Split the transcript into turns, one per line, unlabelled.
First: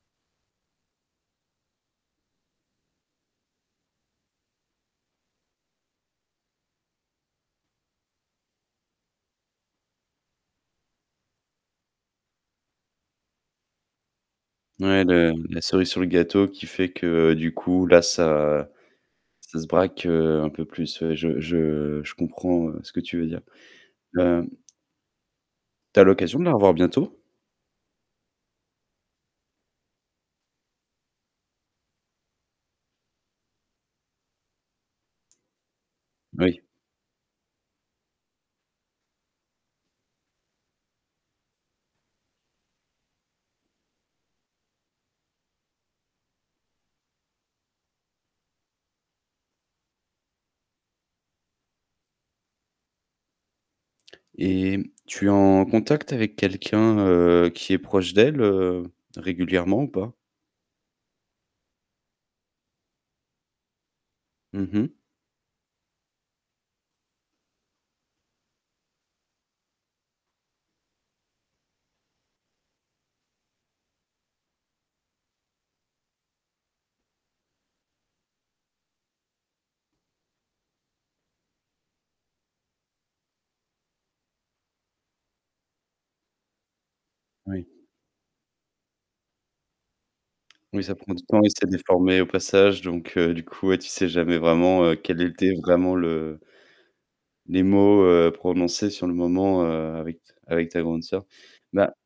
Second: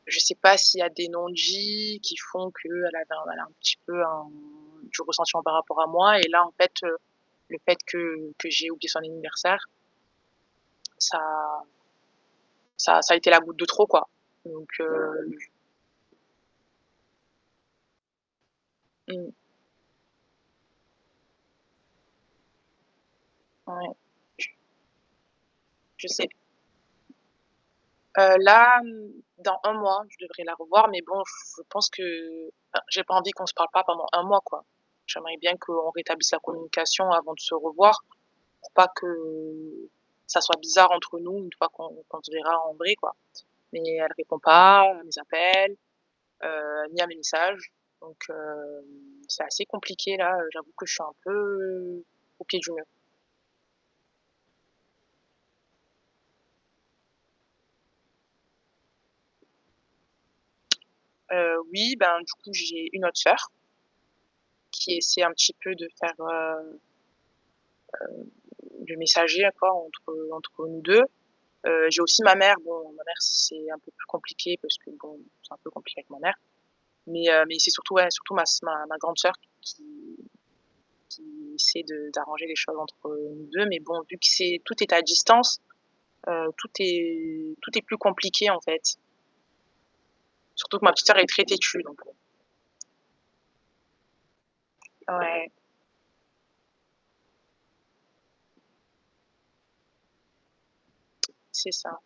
Je sais pas s'il y a des non-dits qui font qu'elle avait elle a un petit peu un du ressentiment par rapport à moi et là en fait, heu, le fait que que j'aie oublié son anniversaire. Ça ça ça a été la goutte de trop, quoi. Donc
Ouais,
heu.
le la cerise sur le gâteau qui fait que du coup, là, ça
Mmh.
ça se braque, heu, un peu plus. Ouais, je je je comprends, heu, ce que tu veux dire.
Ouais
Hem Tu as
Je sais.
l'occasion de la revoir bientôt?
Heu là, dans un mois, je devrais la revoir, mais bon, je pense que enfin j'ai pas envie qu'on se parle pas pendant un mois, quoi. J'aimerais bien qu'on rétablisse la
Oui.
communication avant de se revoir, pour pas que ça soit bizarre entre nous, une fois qu'on qu'on se verra en vrai, quoi. Mais elle répond pas à mes appels, heu, ni à mes messages, donc, heu, c'est assez compliqué là, j'avoue que je suis un peu au pied du mur.
Et tu es en contact avec quelqu'un, heu, qui est proche d'elle, heu, régulièrement, ou pas?
Heu oui, bah, du coup j'ai une autre sœur
Mmh mh.
qui essaie un petit peu de faire heu heu, le messager à quoi entre entre nous 2. Heu, j'ai aussi ma mère, bon ma mère c'est un peu plus compliqué parce que bon, c'est un peu compliqué avec ma mère, mais, heu, mais c'est surtout surtout ma s ma grande sœur qui qui essaie de d'arranger les choses entre nous 2 mais bon, vu que c'est, tout est à distance, heu, tout est
Oui.
tout est plus compliqué en fait. Surtout que
Oui,
ma
ça
petite
prend
sœur
du
est
temps,
très
et c'est
têtue, donc, heu
déformé au passage, donc, heu, du coup, ouais, tu sais jamais vraiment, heu, quel
Ouais.
était vraiment le Les mots, heu, prononcés sur le moment, heu, avec ta avec ta grande sœur.
C'est
Bah
ça.